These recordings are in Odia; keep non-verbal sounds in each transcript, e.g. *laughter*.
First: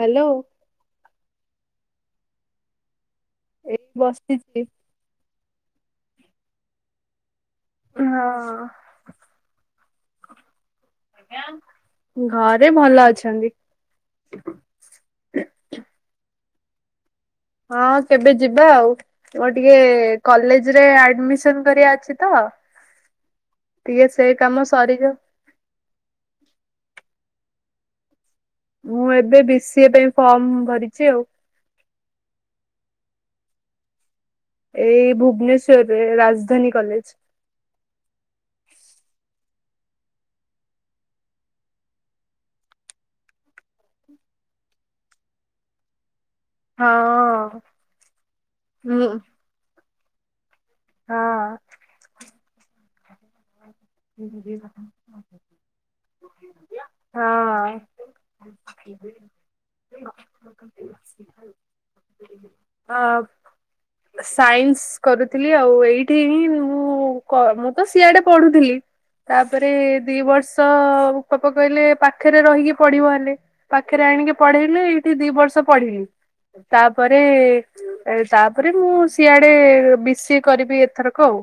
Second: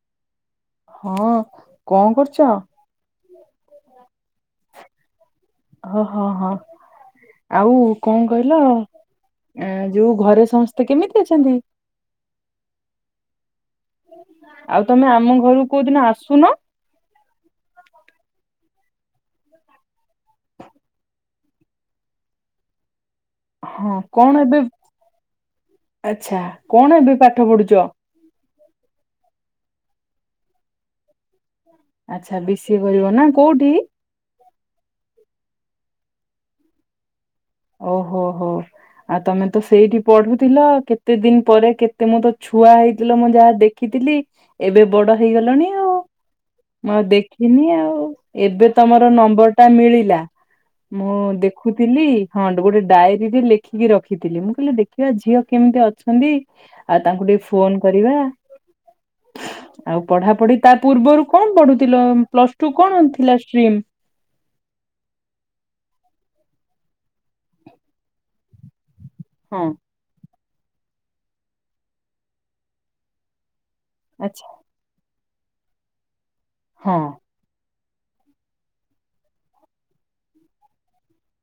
ହ୍ୟାଲୋ ହଁ କଣ କରୁଚ? ଏଇ ବସିଚି। ହଉ ହଁ ହଁ। ଆଉ କଣ କହିଲ, ହଁ। ଆଁ ଯୋଉ ଘରେ ସମସ୍ତେ କେମିତି ଅଛନ୍ତି? ଘରେ ଭଲ ଅଛନ୍ତି। ଆଉ ତମେ ଆମ ଘରକୁ କୋଉଦିନ ଆସୁନ? ହଁ କେବେ ଯିବା ଆଉ। ମୋର ଟିକେ କଲେଜରେ ଆଡମିସନ କରିଆ ଅଛି ତ ହଁ *inaudible* ହଁ ଟିକେ ସେ କଣ କାମ ଏବେ ସରିଯାଉ ଆଚ୍ଛା, କଣ ଏବେ ପାଠ ପଢୁଚ ଚ ମୁଁ ଏବେ ବି ସି ଏ ପାଇଁ ଫର୍ମ ଭରିଛି ଆଉ। ଆଚ୍ଛା। ବି ସି ଏ କରିବ ନା, କୋଉଠି? ଏଇ ଭୁବନେଶ୍ଵରରେ, ରାଜଧାନୀ କଲେଜ। ଓହୋ ହୋ। ଆଉ ତମେ ତ ସେଇଠି ପଢୁଥିଲ, କେତେ ଦିନ ପରେ କେତେ ମୁଁ ତ ଛୁଆ ହେଇଥିଲ ମୁଁ ଯାହା ଦେଖି ଥିଲି, ଏବେ ବଡ ହେଇଗଲଣି ଆଉ। ମୁଁ ଆଉ ହଁ ଦେଖିନି ଆଉ, ଏବେ ହୁଁ ତମର ନମ୍ବରଟା ମିଳିଲା। ମୋ ହଁ। ଦେଖୁଥିଲି, ହଁ ଗୋଟେ ଡାଏରୀରେ ଲେଖି ଲେଖିକି ରଖିଥିଲି। ମୁଁ କହିଲି ଦେଖିବା ଝିଅ କେମିତି ଅଛନ୍ତି? ଆଉ ହଁ। ତାଙ୍କୁ ଟିକେ ଫୋନ କରିବା *inaudible* ଆଉ ପଢାପଢି ତା ପୂର୍ବରୁ କଣ ପଢୁଥିଲ? ପ୍ଲସ ଟୁ କଣ ଅ ଥିଲା ଷ୍ଟ୍ରିମ୍? ସାଇନ୍ସ କରୁଥିଲି ଆଉ। ଏଇଠି ହିଁ ମୁଁ କ ମୁଁ ତ ସିଆଡେ ପଢୁଥିଲି ହଁ ତାପରେ ଦି ବର୍ଷ ପାପା କହିଲେ ପାଖେରେ ରହିକି ପଢିବ ହେଲେ ପାଖରେ ଆଣିକି ଆଚ୍ଛା ପଢେଇଲେ ଏଇଠି ଦି ବର୍ଷ ପଢିଲି, ହଁ ତାପରେ ତାପରେ ମୁଁ ସିଆଡେ ବି ସି ଏ କରିବି ଏଥରକ ଆଉ।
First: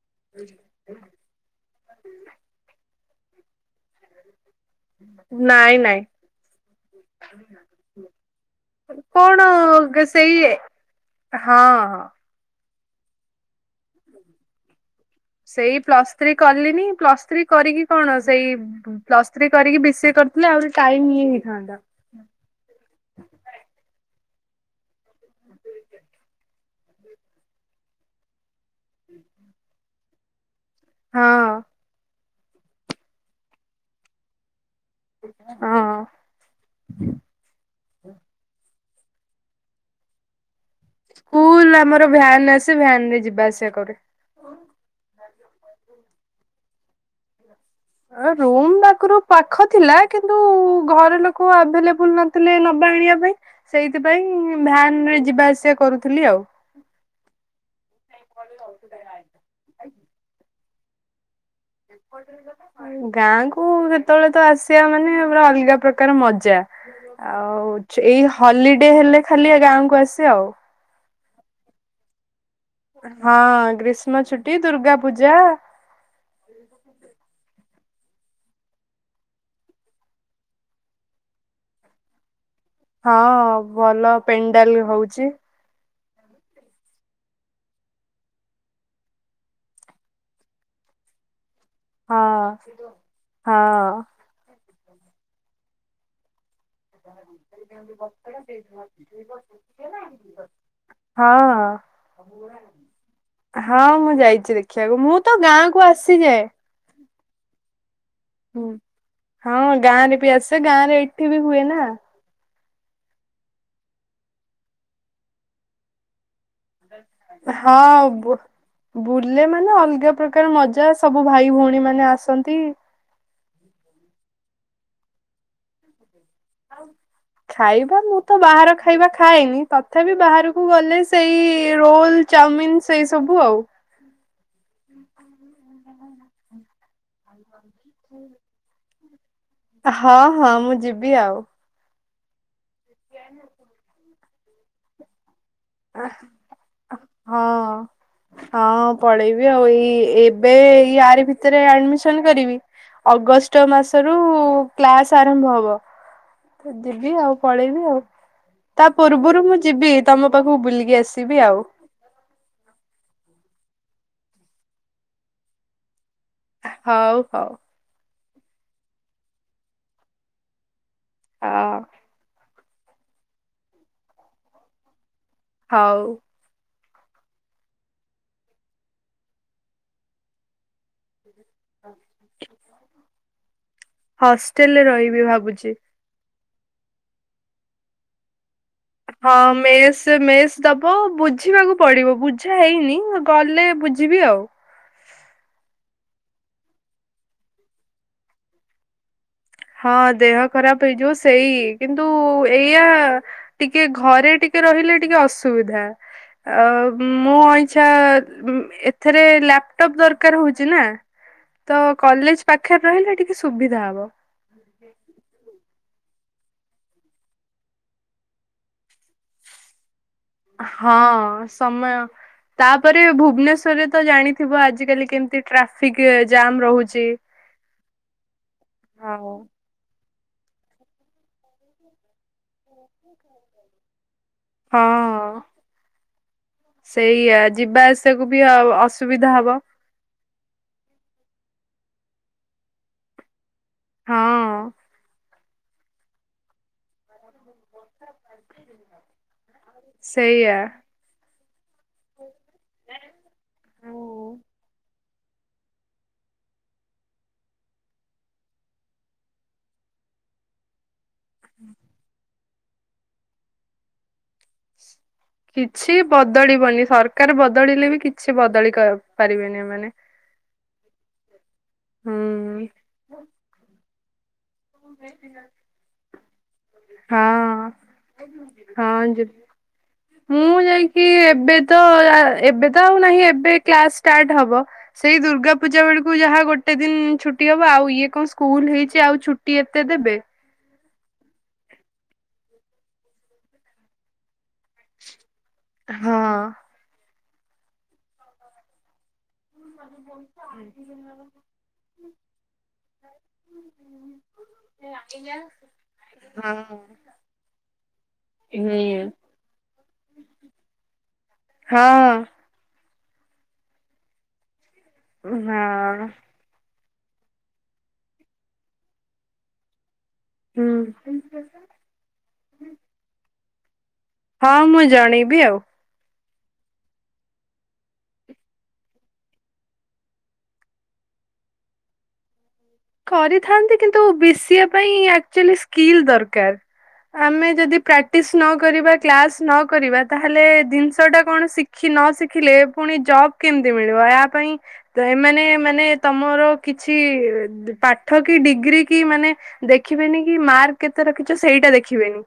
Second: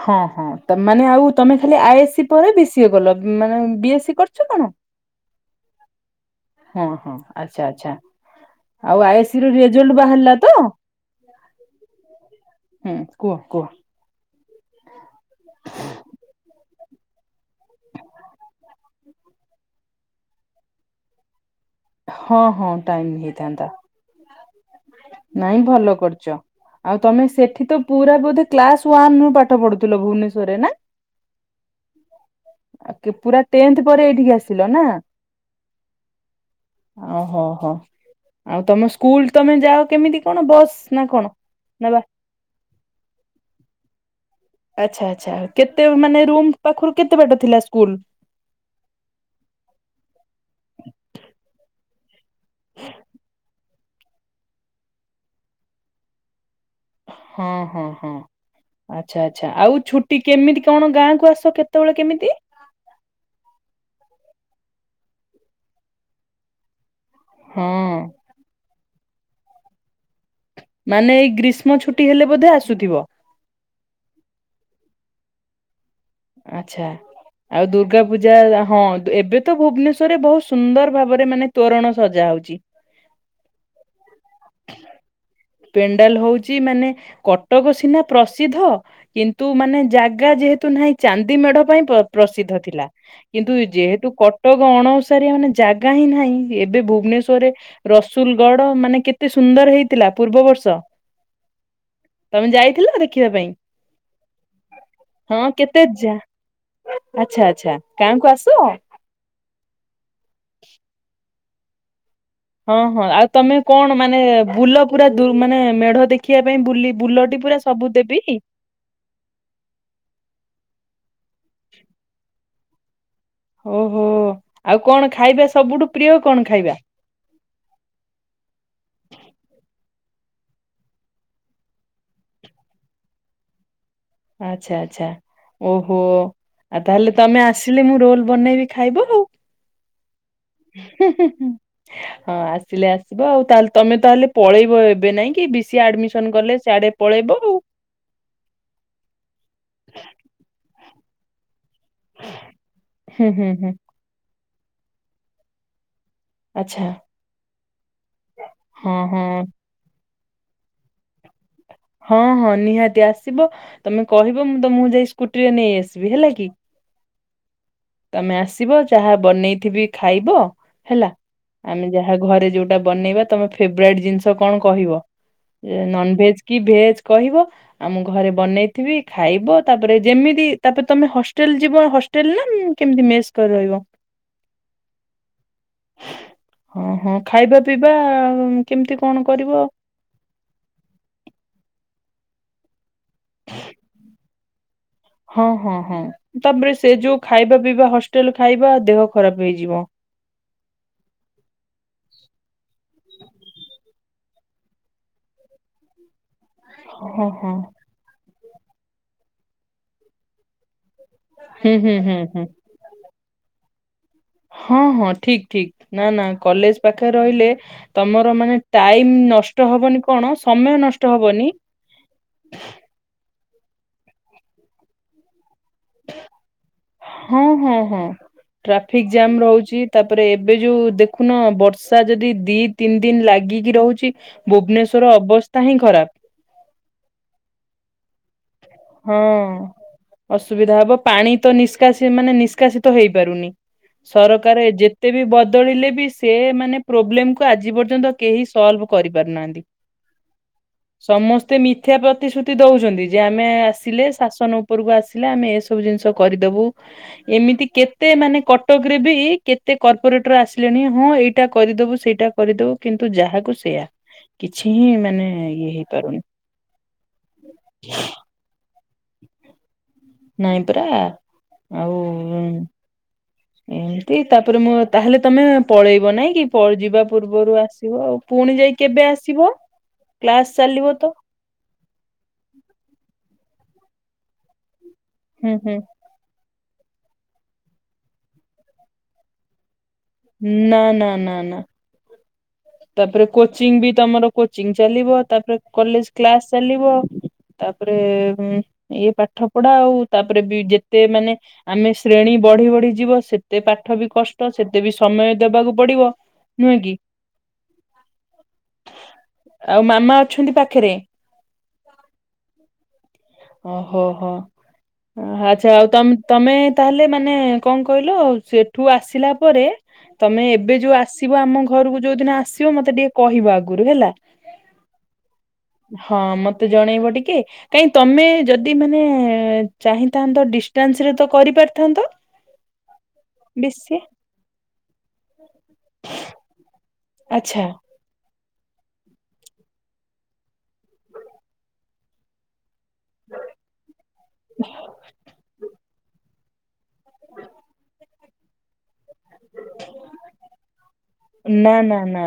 ହଁ ହଁ। ତମେ ମାନେ ଆଉ ତମେ ଖାଲି ଆ ଏ ସି ପରେ ବି ସି ଏ କଲ, ଉମ୍ ମାନେ ବି ଏସ୍ ସି କରି ଚ କଣ? ନାଇଁ ନାଇଁ ହଁ ହଁ ଆଚ୍ଛା ଆଚ୍ଛା। ଆଉ ଆ ଏ କଣ ସି ର ରେଜଲ୍ଟ ସେଇ ବାହାରିଲା ତ? ହଁ ହଁ ହୁଁ କୁହ କୁହ। ସେଇ ପ୍ଲସସ୍ ଥ୍ରୀ କଲିନି ପ୍ଲସ୍ ଥ୍ରୀ କରିକି କଣ, ସେଇ ପ୍ଲସ୍ ଥ୍ରୀ କରିକି ବି ସି ଏ କରିଥିଲେ ଆହୁରି ଟାଇମ ଇଏ ହେଇ ହଁ ହଁ ଟାଇମ ହେଇଥାନ୍ତା। ନାଇଁ ଭଲ କରୁଚ ଆଉ ତମେ ସେଠି ତ ପୁରା ବୋଧେ କ୍ଲାସ ୱାନ୍ ରୁ ପାଠ ପଢୁଥୁଲ ଭୁବନେଶ୍ୱରରେ ନା। ହଁ। ଆକେ ପୁରା ଟେନ୍ଥ ପରେ ଏଇଠିକି ଆସିଲ ନା। ହଁ। ଆହୋ ହୋ ଆଉ ତମ ସ୍କୁଲ ତମେ ଯାଅ କେମିତି କଣ ବସ୍ ନା କଣ? ସ୍କୁଲ ନବା ଆମର ଭ୍ୟାନ ଆସେ ଭ୍ୟାନରେ ଯିବା ଆସିବା କରେ। ଆଚ୍ଛା ଆଚ୍ଛା କେତେ ମାନେ ରୁମ ପାଖୁରୁ କେତେ ବାଟ ଥିଲା। ସ୍କୁଲ? ଅ ରୁମ୍ ପାଖୁରୁ ପାଖ ଥିଲା କିନ୍ତୁ ଘର ଲୋକୋ ଆଭେଲେବୁଲ ନ ଥିଲେ ନବା ଆଣିବା ପାଇଁ ସେଇଥିପାଇଁ ଭ୍ୟାନରେ ଯିବା ଆସିବା କରୁଥୁଲି ଆଉ। ହଁ ହଁ ହଁ ଆଚ୍ଛା ଆଚ୍ଛା ଆଉ ଛୁଟି କେମିତି କଣ ଗାଁକୁ ଆସୁ ଗାଁକୁ ମୁଁ ଯେ ତୋବେଳେ ତ ଆସିବା ମାନେ ପୁରା ଅଲଗା ପ୍ରକାର ମଜା। ହଁ। ଆଉଚ୍ ଏଇ ହଲିଡେ ହେଲେ ଖାଲି ଏ ଗାଁକୁ ଆସେ ଆଉ। ମାନେ ଏଇ ଗ୍ରୀଷ୍ମ ଛୁଟି ହେଲେ ବୋଧେ ଆସୁ ହଁ ଗ୍ରୀଷ୍ମ ଛୁଟି ଦୁର୍ଗା ପୂଜା। ଆଚ୍ଛା। ଆଉ ଦୁର୍ଗା ପୂଜା ଆ ହଁ ଏବେ ତ ଭୁବନେଶ୍ଵରରେ ବୋହୁତ ସୁନ୍ଦର ଭାବରେ ମାନେ ତୋରୋଣ ସଜା ହୋଉଚି। ହଁ ଭଲ ପେଣ୍ଡାଲ ହୋଉଚି। ପେଣ୍ଡାଲ ହୋଉଚି ମାନେ କଟକ ସିନା ପ୍ରସିଦ୍ଧ କିନ୍ତୁ ମାନେ ଜାଗା ଯେହେତୁ ନାହିଁ ଚାନ୍ଦି ମେଢ଼ ପାଇଁ ପ୍ର ହଁ ପ୍ରସିଦ୍ଧ ଥିଲା କିନ୍ତୁ ହଁ। ଯେହେତୁ କଟକ ଅଣଓସାରିଆ ମାନେ ଜାଗା ହିଁ ନାହିଁ। ଏବେ ଭୁବନେଶ୍ଵରରେ ରସୁଲ୍ ଗଡ଼ ମାନେ କେତେ ସୁନ୍ଦର ହେଇଥିଲା। ପୂର୍ବ ବର୍ଷ। ହଁ ତମେ ଯାଇଥିଲ ଦେଖିବା ପାଇଁ? ହଁ ମୁଁ ଯାଇଚି ଦେଖିବାକୁ ମୁଁ ତ ହଁ ଗାଁ କେତେ କୁ ଯା ଆସିଯାଏ। ଆଚ୍ଛା ଆଚ୍ଛା। ଗାଁକୁ ହୁଁ ଆସ। ହଁ ଗାଁରେ ବି ଆସେ ଗାଁ ରେ ଏଠି ବି ହୁଏ ନା। ହଁ ହଁ ଆଉ ତମେ କଣ ମାନେ ବୁଲ ପୁରା ଧୁର୍ ମାନେ ମେଢ଼ ଦେଖି ବୁଲି ବୁଲଟି ହଁ ବୋ ବୁଲେ ମାନେ ଅଲଗା ପ୍ରକାର ମଜା ସବୁ ଭାଇ ଭୋଉଣୀ ମାନେ ଆସନ୍ତି। ହୋ ହୋ ଆଉ କଣ ଖାଇବା ସବୁଠୁ ପ୍ରିୟ? କଣ ଖାଇବା ଖାଇବା ମୁଁ ତ ବାହାର ଖାଇବା ଖାଏନି ତ ଥାବି ବାହାରକୁ ଗଲେ ସେଇ ରୋଲ୍ ଚାଉମିନ୍ ସେଇ ସବୁ ଆଉ। ଆଚ୍ଛା ଆଚ୍ଛା ଓହୋ ଆ ତାହେଲେ ତମେ ଆସିଲେ ମୁଁ ରୋଲ ବନେଇବି ଖାଇବ? ଆଉ। ଅ ହଁ ହଁ ମୁଁ ହୁଁ ଯିବି ହୁଁ ଆଉ। ହୁଁ ହଁ ଆସିଲେ ଆସିବ ଆଉ ତାହେଲେ ତମେ ତାହେଲେ ପଳେଇବ ଏବେ ନାଇଁ କି ବି ସିଏ ଆଡ଼ମିଶନ୍ କଲେ ଶ୍ୟାଡେ ପଳେଇବ ଆଉ। ହଁ। ହଁ ପଳେଇବି ଆଉ ଏଇ ଏବେ ଏଇ ଆରି ଭିତେରେ ଆଡ଼ମିଶନ୍ କରିବି ହୁଁ ହୁଁ ଅଗଷ୍ଟ ହୁଁ ମାସରୁ କ୍ଲାସ ଆରମ୍ଭ ହବ। ତ ଆଚ୍ଛା ଯିବି ଆଉ ପଳେଇବି ଆଉ ତା ହଁ ହଁ ପୂର୍ବୁରୁ ମୁଁ ଯିବି। ତମ ପାଖୁକୁ ବୁଲିକି ଆସିବି ଆଉ। ହଁ ହଁ ନିହାତି ଆସିବ ତମେ କହିବ ମୁଁ ତମୁକୁ ଯାଇ ସ୍କୁଟିରେ ନେଇ ଆସି ବି ହେଲା କି? ହୋଉ। ତମେ ଆସିବ ଯାହା ବନେଇଥିବି ଖାଇବ ହେଲା ହଁ ଆମେ ଯାହା ଘରେ ଯୋଉ ଟା ବନେଇବା ତମ ଫେବ୍ରାଇଟ୍ ଜିନ୍ସ କଣ କହିବ ଯେ ହଉ। ନନ୍ ଭେଜ୍ କି ଭେଜ୍? କହିବ ଆ ମୁଁ ଘରେ ବନେଇଥିବି ଖାଇବ ତାପେରେ ଯେମିତି ତାପେରେ ତମେ ହସ୍ ଷ୍ଟେଲ ଯିବ ହଷ୍ଟେଲ ନା ଉଁ କେମିତି ମେସ୍ କରି ରହିବ ହଷ୍ଟେଲରେ ରହିବି ଭାବୁଛି ହଁ, ହଁ, ଖାଇବା ପିଇବା ଆଉ ହଁ, ମେସ୍ ମେସ୍ ଦବ ବୁଝିବାକୁ ପଡି଼ବ, ବୁଝା ହେଇନି। ମୁ ଗଲେ ବୁଝିବି ଆଉ। ହଁ, ହଁ, ହଁ, ତାପରେ ସେ ଯୋଉ ଖାଇବା, ପିଇବା ହଷ୍ଟେଲ ଖାଇବା ଦେହ ଖରାପ ହେଇଯିବ ହଁ, ଦେହ ଖରାପ ହେଇଯିବ ସେଇ କିନ୍ତୁ ଏଇଆ ଟିକେ ଘରେ ଟିକେ ରହିଲେ ଟିକେ ଅସୁବିଧା, ଆଉ ହଁ ମୋ ହଁ ଇଛା ଉମ୍ ଏଥିରେ ଲାପଟପ୍ ଦରକାର ହଉଚି ନା। ହୁଁ ତ, ହୁଁ ହୁଁ ହୁଁ କଲେଜ ପାଖରେ ରହିଲେ ଟିକେ ସୁବିଧା ହବ। ହଁ, ହଁ, ଠି଼କ ଠି଼କ ନା, ନା କଲେଜ ପାଖରେ ରହିଲେ ତମର ମାନେ ଟାଇମ ନଷ୍ଟ ହବନି କଣ ସମୟ ନଷ୍ଟ ହଁ ହବନି। ରେତରେ ତ ଜାଣିଥିବ ଆଜି କାଲି କେମିତି ଟ୍ରାଫିକ ଏ ଜାମ୍ ରହୁଚି। ଟ୍ରାଫିକ୍ ଜାମ୍ ରହୁଚି। ତାପରେ ଏବେ ଯୋଉ ଦେଖୁନ ବର୍ଷା ଯଦି ଦି ତିନି ଦିନି ଲାଗିକି ରହୁଚି। ଭୁବନେଶ୍ୱର ହଁ ଅବସ୍ଥା ହିଁ ଖରାପ। ପ୍ତା କୁ ବି ଅସୁବିଧା ହଁ। ହବ। ଅସୁବିଧା ହବ ପାଣି ତ ନିଷ୍କାସି ମାନେ ନିଷ୍କାସିତ ହେଇପାରୁନି। ସରକାର ହଁ। ଯେତେ ବି ବ ବଦଳିଲେ ବି ସେ ମାନେ ପ୍ରୋବ୍ଲେମକୁୁ ଆଜି ପର୍ଯ୍ୟନ୍ତ କେହି ସ୍ଲଭ କରି ପାରୁନାହାନ୍ତି। ସେଇଆ। ମିଥ୍ୟା ପ୍ରତିଶ୍ରୁତି ଦଉଚନ୍ତି ଯେ ଆମେ ଆସିଲେ ଶାସନ ଉପରକୁ ଆସିଲେ ଆମେ ଏସବୁ ଜିନିଷ କରିଦବୁ ଏମିତି କେତେ ମାନେ କଟ କରେ ବି କେତେ କର୍ପୋରେଟର ଆସିଲେଣି। ହଁ ଏଇଟା କରିଦବୁ ସେଇଟା କରିଦବୁ କିନ୍ତୁ ଯାହାକୁ ସେୟା କିଛି ହିଁ ମାନେ ଇଏ କିଛି ହେଇପାରୁନି ବଦଳିବନି ସରକାର ବଦଳିଲେ ବି କିଛି ବଦଳି କ ପାରିବେନି ଏମାନେ ନାଇଁ ପରା ଆଉ ହୁଁ ଏମିତି ତାପରେ ମୁଁ ତାହେଲେ ତମେ ପଳେଇବ ନାଇଁ କି ପ ଯିବା ହଁ ପୂର୍ବରୁ ଆସିବ ଆଉ। ପୁଣି ଯାଇ କେବେ ହଁ ଯି ଆସିବ? ଯିବ। ମୁଁ ଯାଇକି ଏବେ ତ ଆ ଏବେ ତ ଆଉ ନାହିଁ ଏବେ କ୍ଲାସ ଷ୍ଟାର୍ଟ ହବ ସେଇ ଦୁର୍ଗା ହୁଁ ହୁଁ ପୂଜା ବେଳକୁ ଯାହା ଗୋ ଗୋଟେ ଦିନ ଛୁଟି ହେବ ଆଉ ଇଏ କଣ ସ୍କୁଲ ହେଇଚି ଆଉ ଛୁଟି ଏତ ନା ନା ନା ନା। ତାପରେ କୋଚିଂ ବି ତମର କୋଚିଂ ଚାଲିବ, ତାପରେ କଲେଜ ହଁ କ୍ଲାସ ଚାଲିବ। ତାପରେ ଇ ପା ପାଠ ପଢା ଆଉ ତାପରେ ବି ଯେତେ ମାନେ ଆମେ ଶ୍ରେଣୀ ବଢ଼ି ବଢ଼ି ଯିବ ସେତେ ପାଠ ବି କଷ୍ ତ ସେତେ ବି ସମୟ ଦେବାକୁ ପଡିବ ନୁହେଁ କି? ହୁଁ। ଆଉ ମାମା ଅଛନ୍ତି ପାଖେରେ? ହଁ ଓହୋ ହୋ ଆଚ୍ଛା ଆଉ ହଁ ତମ ତମେ ତାହେଲେ ମାନେ କଣ କହିଲ ସେଠୁ ଆସିଲା ପରେ ତମେ ହୁଁ ଏବେ ଯୋଉ ଆସିବ ଆମ ଘରକୁ ଯୋଉ ଦିନ ଆସିବ ମତେ ଟିକେ କହିବ ଆଗରୁ ହେଲା। ହଁ ମୁଁ ଜଣେଇବି ଆଉ। ହଁ ମତେ ଜଣେଇବ ଟିକେ କାଇଁ ତମେ ଯଦି ମାନେ ଚାହିଁଥାନ୍ତ ଡିଷ୍ଟାନ୍ସ ରେ ତ କରିପାରିଥାନ୍ତ। କରିଥାନ୍ତି ବେଶୀ କିନ୍ତୁ ବିଶିଏ ପାଇଁ ଆକ୍ଚୁଆଲି ସ୍କିଲ୍ ଦରକାର। ଆମେ ଆଚ୍ଛା ଯଦି ପ୍ରାକ୍ଟିସ୍ ନ କରିବା କ୍ଲାସ୍ ନ କରିବା ତାହେଲେ ଜିନିଷଟା କଣ ଶିଖି ନ ଶିଖିଲେ ପୁଣି ଜବ କେମିତି ମିଳିବ ଏହା ପାଇଁ ଏମାନେ ମାନେ ତମର କିଛି ପାଠ କି ଡିଗ୍ରୀ କି ମାନେ ଦେଖିବେନି କି ମାର୍କ କେତେ ରଖିଚ ସେଇଟା ଦେଖିବେନି।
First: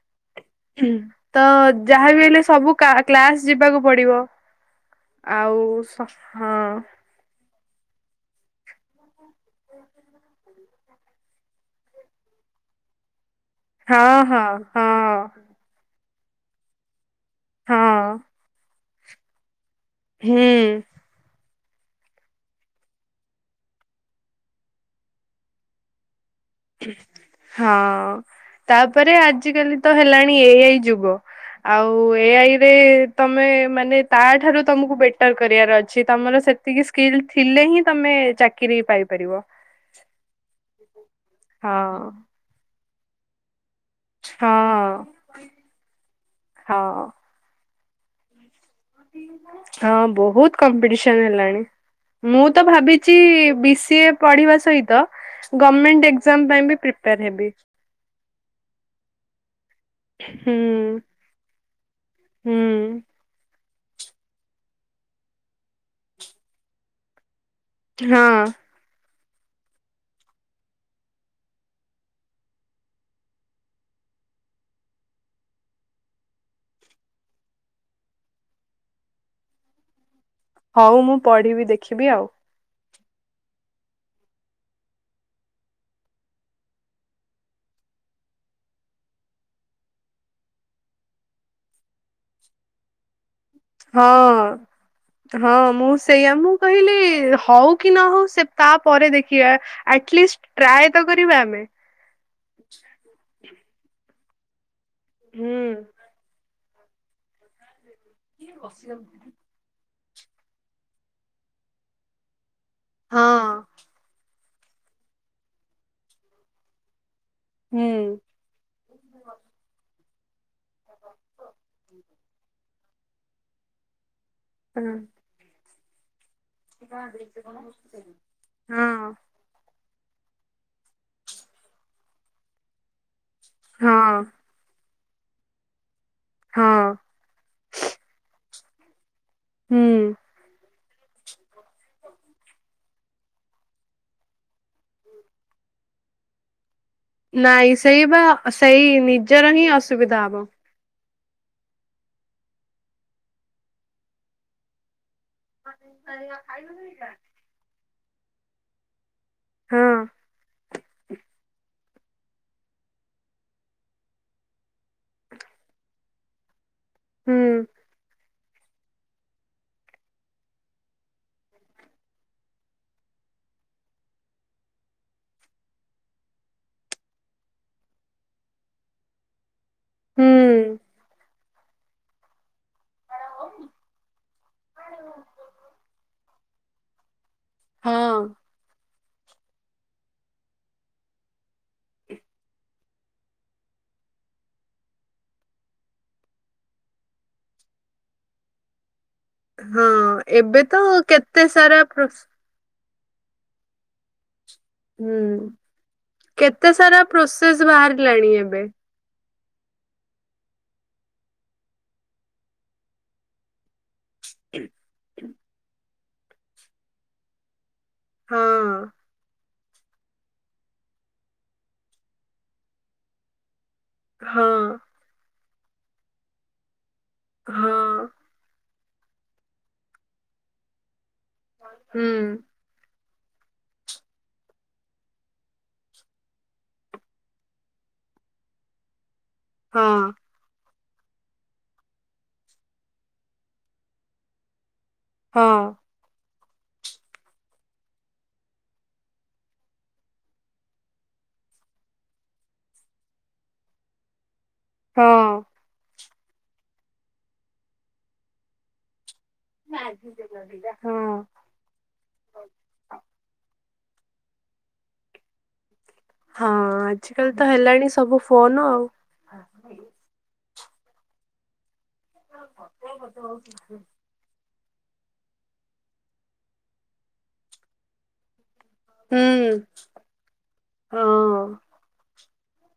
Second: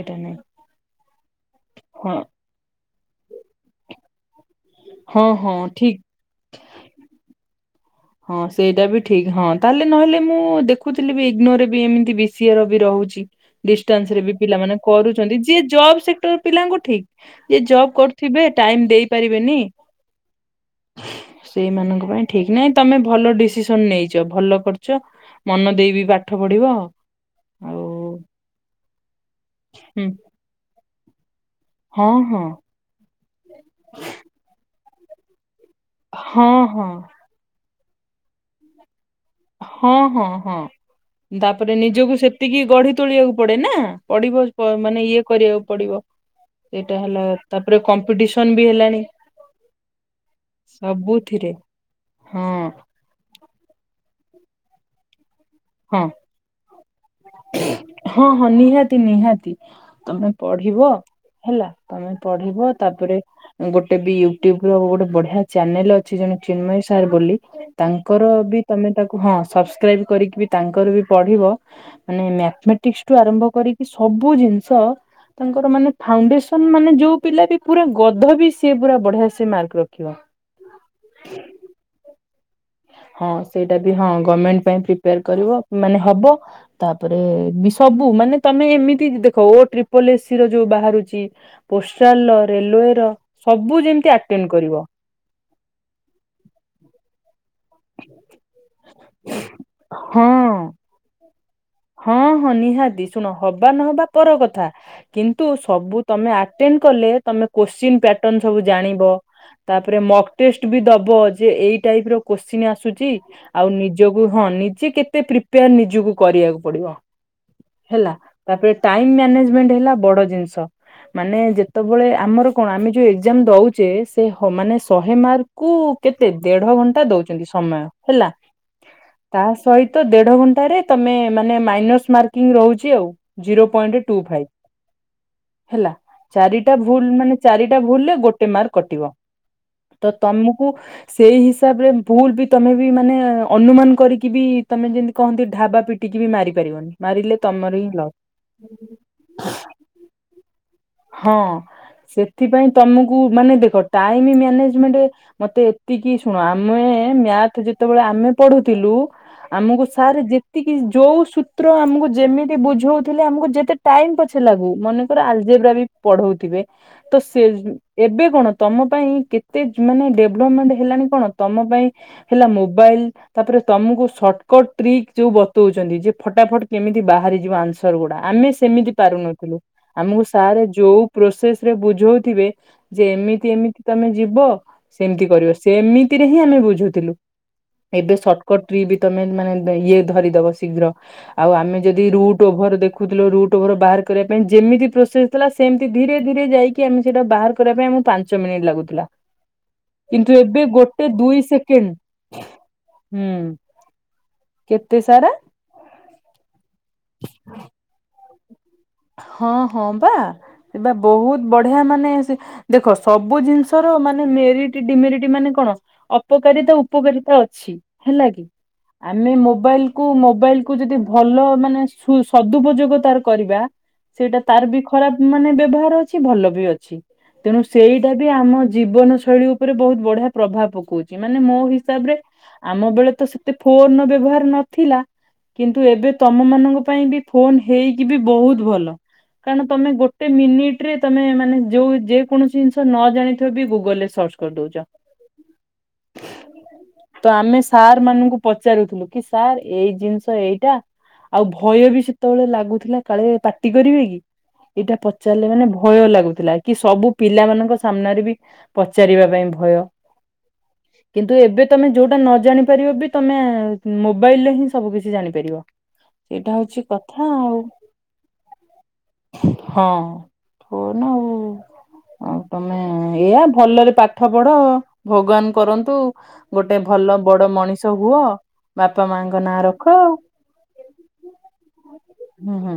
ଏଟା ନାଇଁ ତ ହଁ ଯାହାବି ହେଲେ ସବୁ କା- କ୍ଲାସ୍ ଯିବାକୁ ପଡ଼ିବ। ହଁ ହଁ ଆଉ ଠିକ ସ ହଁ ହଁ ସେଇଟା ବି ଠିକ ହଁ ତାହେଲେ ନହେଲେ ମୁଁ ଦେଖୁଥିଲି ବି ଇଗ୍ନୋର ବି ଏମିତି ବିସିିଏର ବି ରହୁଛି। ହଁ ଡିଷ୍ଟାନ୍ସ ରେ ବି ହଁ ପିଲାମାନେ ହଁ କରୁଛନ୍ତି। ଯିଏ ଜବ୍ ସେକ୍ଟର୍ ପିଲାଙ୍କୁ ଠିକ୍। ଯିଏ ହଁ ଜବ୍ କରୁଥିବେ ଟାଇମ୍ ଦେଇ ପାରିବେନି। ହୁଁ। ସେଇମାନଙ୍କ ପାଇଁ ଠିକ ନାହିଁ ତୋମେ ଭଲ ଡିସିସନ୍ ନେଇଚ। ଭଲ କରିଚ ମନ ଦେଇ ବି ପା ହଁ ତାପରେ ଆଜିିକାଲି ତ ହୁଁ। ହେଲାଣି ଏଆଇ ଯୁଗ। ଆଉ ହଁ ହଁ ଏଆଇ ରେ ତୋମେ ମାନେ ତା ଠାରୁ ତୋମକୁ ବେଟର୍ କରିବାର ଅ ଛି ତୋମର ହଁ ସେତିକି ହଁ ସ୍କିଲ୍ ଥିଲେ ହିଁ ତୋମେ ଚାକିରି ପାଇ ହଁ, ହଁ, ହଁ। ତାପରେ ହଁ ନିଜକୁ ସେତିକି ଗଢି ତୋଳିବାକୁ ପଡେ ନା। ପଡିବ ହଁ ପ-ମାନେ ଇଏ କରିବାକୁ ପଡିବ ସେଇଟା ହଁ। ହେଲା ତାପରେ କମ୍ପିଟିସନ୍। ହଁ ବହୁତ କମ୍ପିଟିସନ୍ ସବୁଥିରେ ହେଲାଣି। ମୁଁ ହଁ ତ ଭାବିଚି ବି ସି ଏ ପଢିବା ସହିତ ହଁ ଗମେଣ୍ଟ ଏକ୍ଜାମ୍ ପାଇଁ ବି ପ୍ରିପେୟାର୍ ହେବି। ହଁ, ହଁ ନିହାତି ନିହାତି ତୋମେ ହୁଁ। ପଢିବ। ହେଲା ତୋମେ ହୁଁ ପଢିବ। ତାପରେ ଗୋଟେ ବି ୟୁଟ୍ୟୁବ ର ଗୋଟେ ବଢିଆ ଚ୍ୟାନେଲ୍ ଅଛି ଜଣେ ଚିନ୍ମୟ ସାର୍ ବୋଲି ତାଙ୍କର ହଁ ବି ତୋମେ ତାକୁ ହଁ ସବସ୍କ୍ରାଇବ୍ କରିକି ବି ତାଙ୍କର ବି ପଢିବ ମାନେ ମ୍ୟାଥମେଟିକ୍ସ ଠୁ ଆରମ୍ଭ କରିକି ସବୁ ଜିନିଷ ତାଙ୍କର ମାନେ ଫାଉଣ୍ଡେସନ୍ ମାନେ ଯୋଉ ପିଲା ବି ପୁରା ଗଧ ବି ସିଏ ପୁରା ବଢିଆ ସେ ମାର୍କ ରଖିବ। ହଉ ମୁଁ ପଢିବି ଦେଖିବି ଆଉ। ହଁ ସେଇଟା ବି ହଁ ଗମେଣ୍ଟ ପାଇଁ ପ୍ରିପେୟାର୍ କରିବ ମାନେ ହବ। ତାପରେ ବି ସବୁ ମାନେ ତୋମେ ଏମିତି ଦେଖ ଓ ଟ୍ରିପଲ୍ ଏ ସି ର ଯୋଉ ବାହାରୁଚି ପୋଷ୍ଟାଲ ର ରେଲୱେ ର। ସବୁ ଯେମିତି ହଁ, ଆଟେଣ୍ଡ କରିବ ହଁ ମୁଁ ସେଇଆ ମୁଁ କହିଲି ହଉ କି ନ ହଉ ସେ ତାପରେ ଦେଖିବା ହଁ ଆଟଲିଷ୍ଟ ଟ୍ରାଏ ତ କରିବା ଆମେ। ହଁ, ହଁ ନିହାତି ଶୁଣ ହବା ନହବା ପର କଥା କିନ୍ତୁ ହୁଁ ସବୁ ତୋମେ ଆ ଟେନ୍ କଲେ ତୋମେ କୋଶ୍ଚିନ୍ ପ୍ୟାଟନ୍ ସବୁ ଜାଣିବ। ତା ତାପରେ ମକ ଟେଷ୍ଟ ବି ଦବ ଯେ ଏଇ ଟାଇପ୍ ର କୋଶ୍ଚିନ୍ ଆସୁଚି। ହଁ ଆଉ ନିଜକୁ ହଁ ନି ଯେ କେତେ ପ୍ରିପିୟାର୍ ନିଜକୁ କରିବାକୁ ପଡିବ। ହେଲା। ହୁଁ। ତାପରେ ଟାଇମ୍ ମ୍ୟାନେଜମେଣ୍ଟ ହେଲା ବଡ ଜିନିଷ। ମାନେ ଯେତେବେଳେ ଆମର କଣ ଆମେ ଯୋଉ ଏକ୍ଜାମ୍ ଦଉଚେ। ସେ ହ-ମାନେ ହଁ ଶହେ ମାର୍କକୁ ସେ ଦେଢ ଘଣ୍ଟା ଦଉଚନ୍ତି ସମୟ ହେଲା। ହଁ ତା ସହି ତ ଦେଢ ଘଣ୍ଟାରେ ତୋମେ ମାନେ ମାଇନସ୍ ମାର୍କିଂ ରହୁଚି ଆଉ। ଜିରୋ ପଏଣ୍ଟ ଟୁ ହଁ ଫାଇପ୍ ହେଲା। ଚାରିଟା ହଁ ଭୁଲ ମାନେ ଚାରିଟା ଭୁଲରେ ଗୋଟେ ମାର୍କ କଟିବ। ତ ହୁଁ ତୋମକୁ ସେଇ ହିସାବ ରେ ଭୁଲ ବି ତୋମେ ବିଷମାନେ ଅନୁମାନ କରିକି ବି ତୋମେ ଯେମିତି କହନ୍ତି ଢାବା ପିଟିକି ବି ମାରି ପାରିବନି। ମାରିଲେ ତମର ନାଇଁ ହିଁ ସେଇ ବା ଲସ୍। ସେଇ ନିଜର ହିଁ ଅସୁବିଧା ହବ। ହଁ ସେଥିପାଇଁ ତୋମକୁ ମାନେ ଦେଖ ଟାଇମ୍ ମ୍ୟାନେଜମେଣ୍ଟ ମୋତେ ଏତିକି ଶୁଣ ଆମେ ମ୍ୟାଥ୍ ଯେତେବେଳେ ଆମେ ପଢୁଥିଲୁ। ହଁ ଆମକୁ ସାର୍ ଯେତିକି ଯୋଉ ସୂତ୍ର ଆମକୁ ଯେମିତି ବୁଝଉଥିଲେ ଆମକୁ ଯେତେ ଟାଇମ୍ ପଛେ ଲାଗୁ। ମନେକର ଆଲଜେଗ୍ରାବି ପଢଉଥିବେ। ତ ହୁଁ ସେ ଏବେ କଣ? ତୋମ ପାଇଁ କେତେ ମାନେ ଡେଭଲପମେଣ୍ଟ ହେଲାଣି କଣ ତୋମ ପାଇଁ ହେଲା ମୋବାଇଲ୍। ତାପରେ ତୋମକୁ ସର୍ଟକଟ ଟ୍ରିକ୍ ଯୋଉ ବତଉଛନ୍ତି ଯେ ଫଟାଫଟ କେମିତି ବାହାରିଯିବ ଆନ୍ସର ଗୁଡା। ଆମେ ସେ ସେମିତି ପାରୁନଥିଲୁ ଆମକୁ ସାର୍ ହୁଁ। ଯୋଉ ପ୍ରୋସେସ ରେ ବୁଝଉଥିବେ ଯେ ଏମିତି ଏମିତି ତମେ ଯିବ ସେମିତି କରିବ ସେମିତିରେ ହିଁ ଆମେ ବୁଝୁଥିଲୁ। ଏବେ ହଁ ସର୍ଟକଟ ଟ୍ରି ତମେ ମାନେ ଇଏ ଧରିଦବ ଶୀଘ୍ର ଆଉ ଆମେ ଯଦି ରୁଟ୍ ଓଭର ଦେଖୁଥିଲୁ ରୁଟ୍ ଓଭର ବାହାର କରିବା ପାଇଁ ଯେମିତି ପ୍ରୋସେସ ଥିଲା ସେମିତି ଧୀରେ ଧୀରେ ଯାଇକି ଆମେ ସେଇଟା ବାହାର କରିବା ପାଇଁ ଆମକୁ ପାଞ୍ଚ ମିନିଟ୍ ଲାଗୁଥିଲା। ହଁ କିନ୍ତୁ ଏବେ ତ ଗୋଟେ ଦୁଇ କେତେ ସାରା ପ୍ରୋସ୍ ସେକେଣ୍ଡ। ହୁଁ। କେତେ ହୁଁ ସାରା କେତେ ସାରା ପ୍ରୋସେସ ବାହାରିଲାଣି ଏବେ। ହଁ ହଁ ବା ଏ ବା ବହୁତ ବଢିଆ ମାନେ ସେ ଦେଖ ସବୁ ଜିନିଷ ମାନେ ମେରିଟ ଡିମେରିଟ ମାନେ କଣ ଅପକାରିତା ଉପକାରିତା ଅଛି। ହେଲା କି ହଁ ଆମେ ମୋ ମୋବାଇଲକୁ ମୋବାଇଲକୁ ଯଦି ଭଲ ମାନେ ସୁ ସଦୁପଯୋଗ ତାର କରିବା ସେଇଟା ହଁ। ତାର ବି ଖରାପ ମାନେ ବ୍ୟବହାର ଅଛି ଭଲ ବି ଅଛି ତେଣୁ ହଁ ସେଇଟା ବି ଆମ ଜୀବନ ଶୈଳୀ ଉପରେ ବହୁତ ବଢିଆ ପ୍ରଭାବ ପକଉଛି ମାନେ ମୋ ହୁଁ ହିସାବରେ ଆମ ବେଳେ ତ ସେତେ ଫୋନର ବ୍ୟବହାର ନଥିଲା। କିନ୍ତୁ ଏବେ ତମ ମାନଙ୍କ ପାଇଁ ବି ଫୋନ ହେଇକି ବି ବହୁତ ଭଲ କାରଣ ତମେ ହଁ ଗୋଟେ ମିନିଟ ରେ ତମେ ମାନେ ଯୋଉ ଯେ କୌଣସି ଜିନିଷ ନ ଜାଣିଥିବ ବି ଗୁଗଲ ରେ ସର୍ଚ୍ଚ କରିଦଉଛ। ହଁ। ତ ଆମେ ସାର୍ ମାନଙ୍କୁ ପଚାରୁଥିଲୁ କି ସାର୍ ଏଇ ଜିନିଷ ଏଇଟା ଆଉ ଭୟ ବି ସେତେବେଳେ ଲାଗୁଥିଲା କାଳେ ପାଟି କରିବେ କି ଏଇଟା ହଁ। ପଚାରିଲେ ମାନେ ଭୟ ଲାଗୁ ଥିଲା କି ସବୁ ପିଲା ମାନଙ୍କ ସାମ୍ନାରେ ବି ପଚାରିବା ପା ଭୟ ହଁ କିନ୍ତୁ ଏବେ ତମେ ଯୋଉଟା ନ ଜାଣି ପାରିବ ବି ତମେ ମୋବାଇଲ ରେ ହିଁ ସବୁ କିିଛି ଜାଣିପାରିବ। ସେଇଟା ହଁ ହଉଛି କଥା ଆଜିକାଲି ତ ଆଉ। ହେଲାଣି ସବୁ ଫୋନ ଆଉ। ହଁ ଫୋନ ଆଉ ତମେ ଏଇଆ ଭଲରେ ପାଠ ପଢ ଅ ଭଗବାନ କରନ୍ତୁ ଗୋଟେ ଭଲ ବଡ ମଣିଷ ହୁଅ ବାପା ମାଙ୍କ ହୁଁ। ନାଁ ରଖ ଆଉ। ହଁ। ହୁଁ ହୁଁ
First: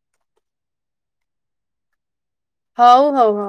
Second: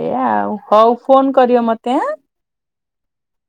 ଏଇୟା ଆଉ ହଉ ଫୋନ କରିବ ମତେ ଆଁ। ହଉ ହଉ ହଉ।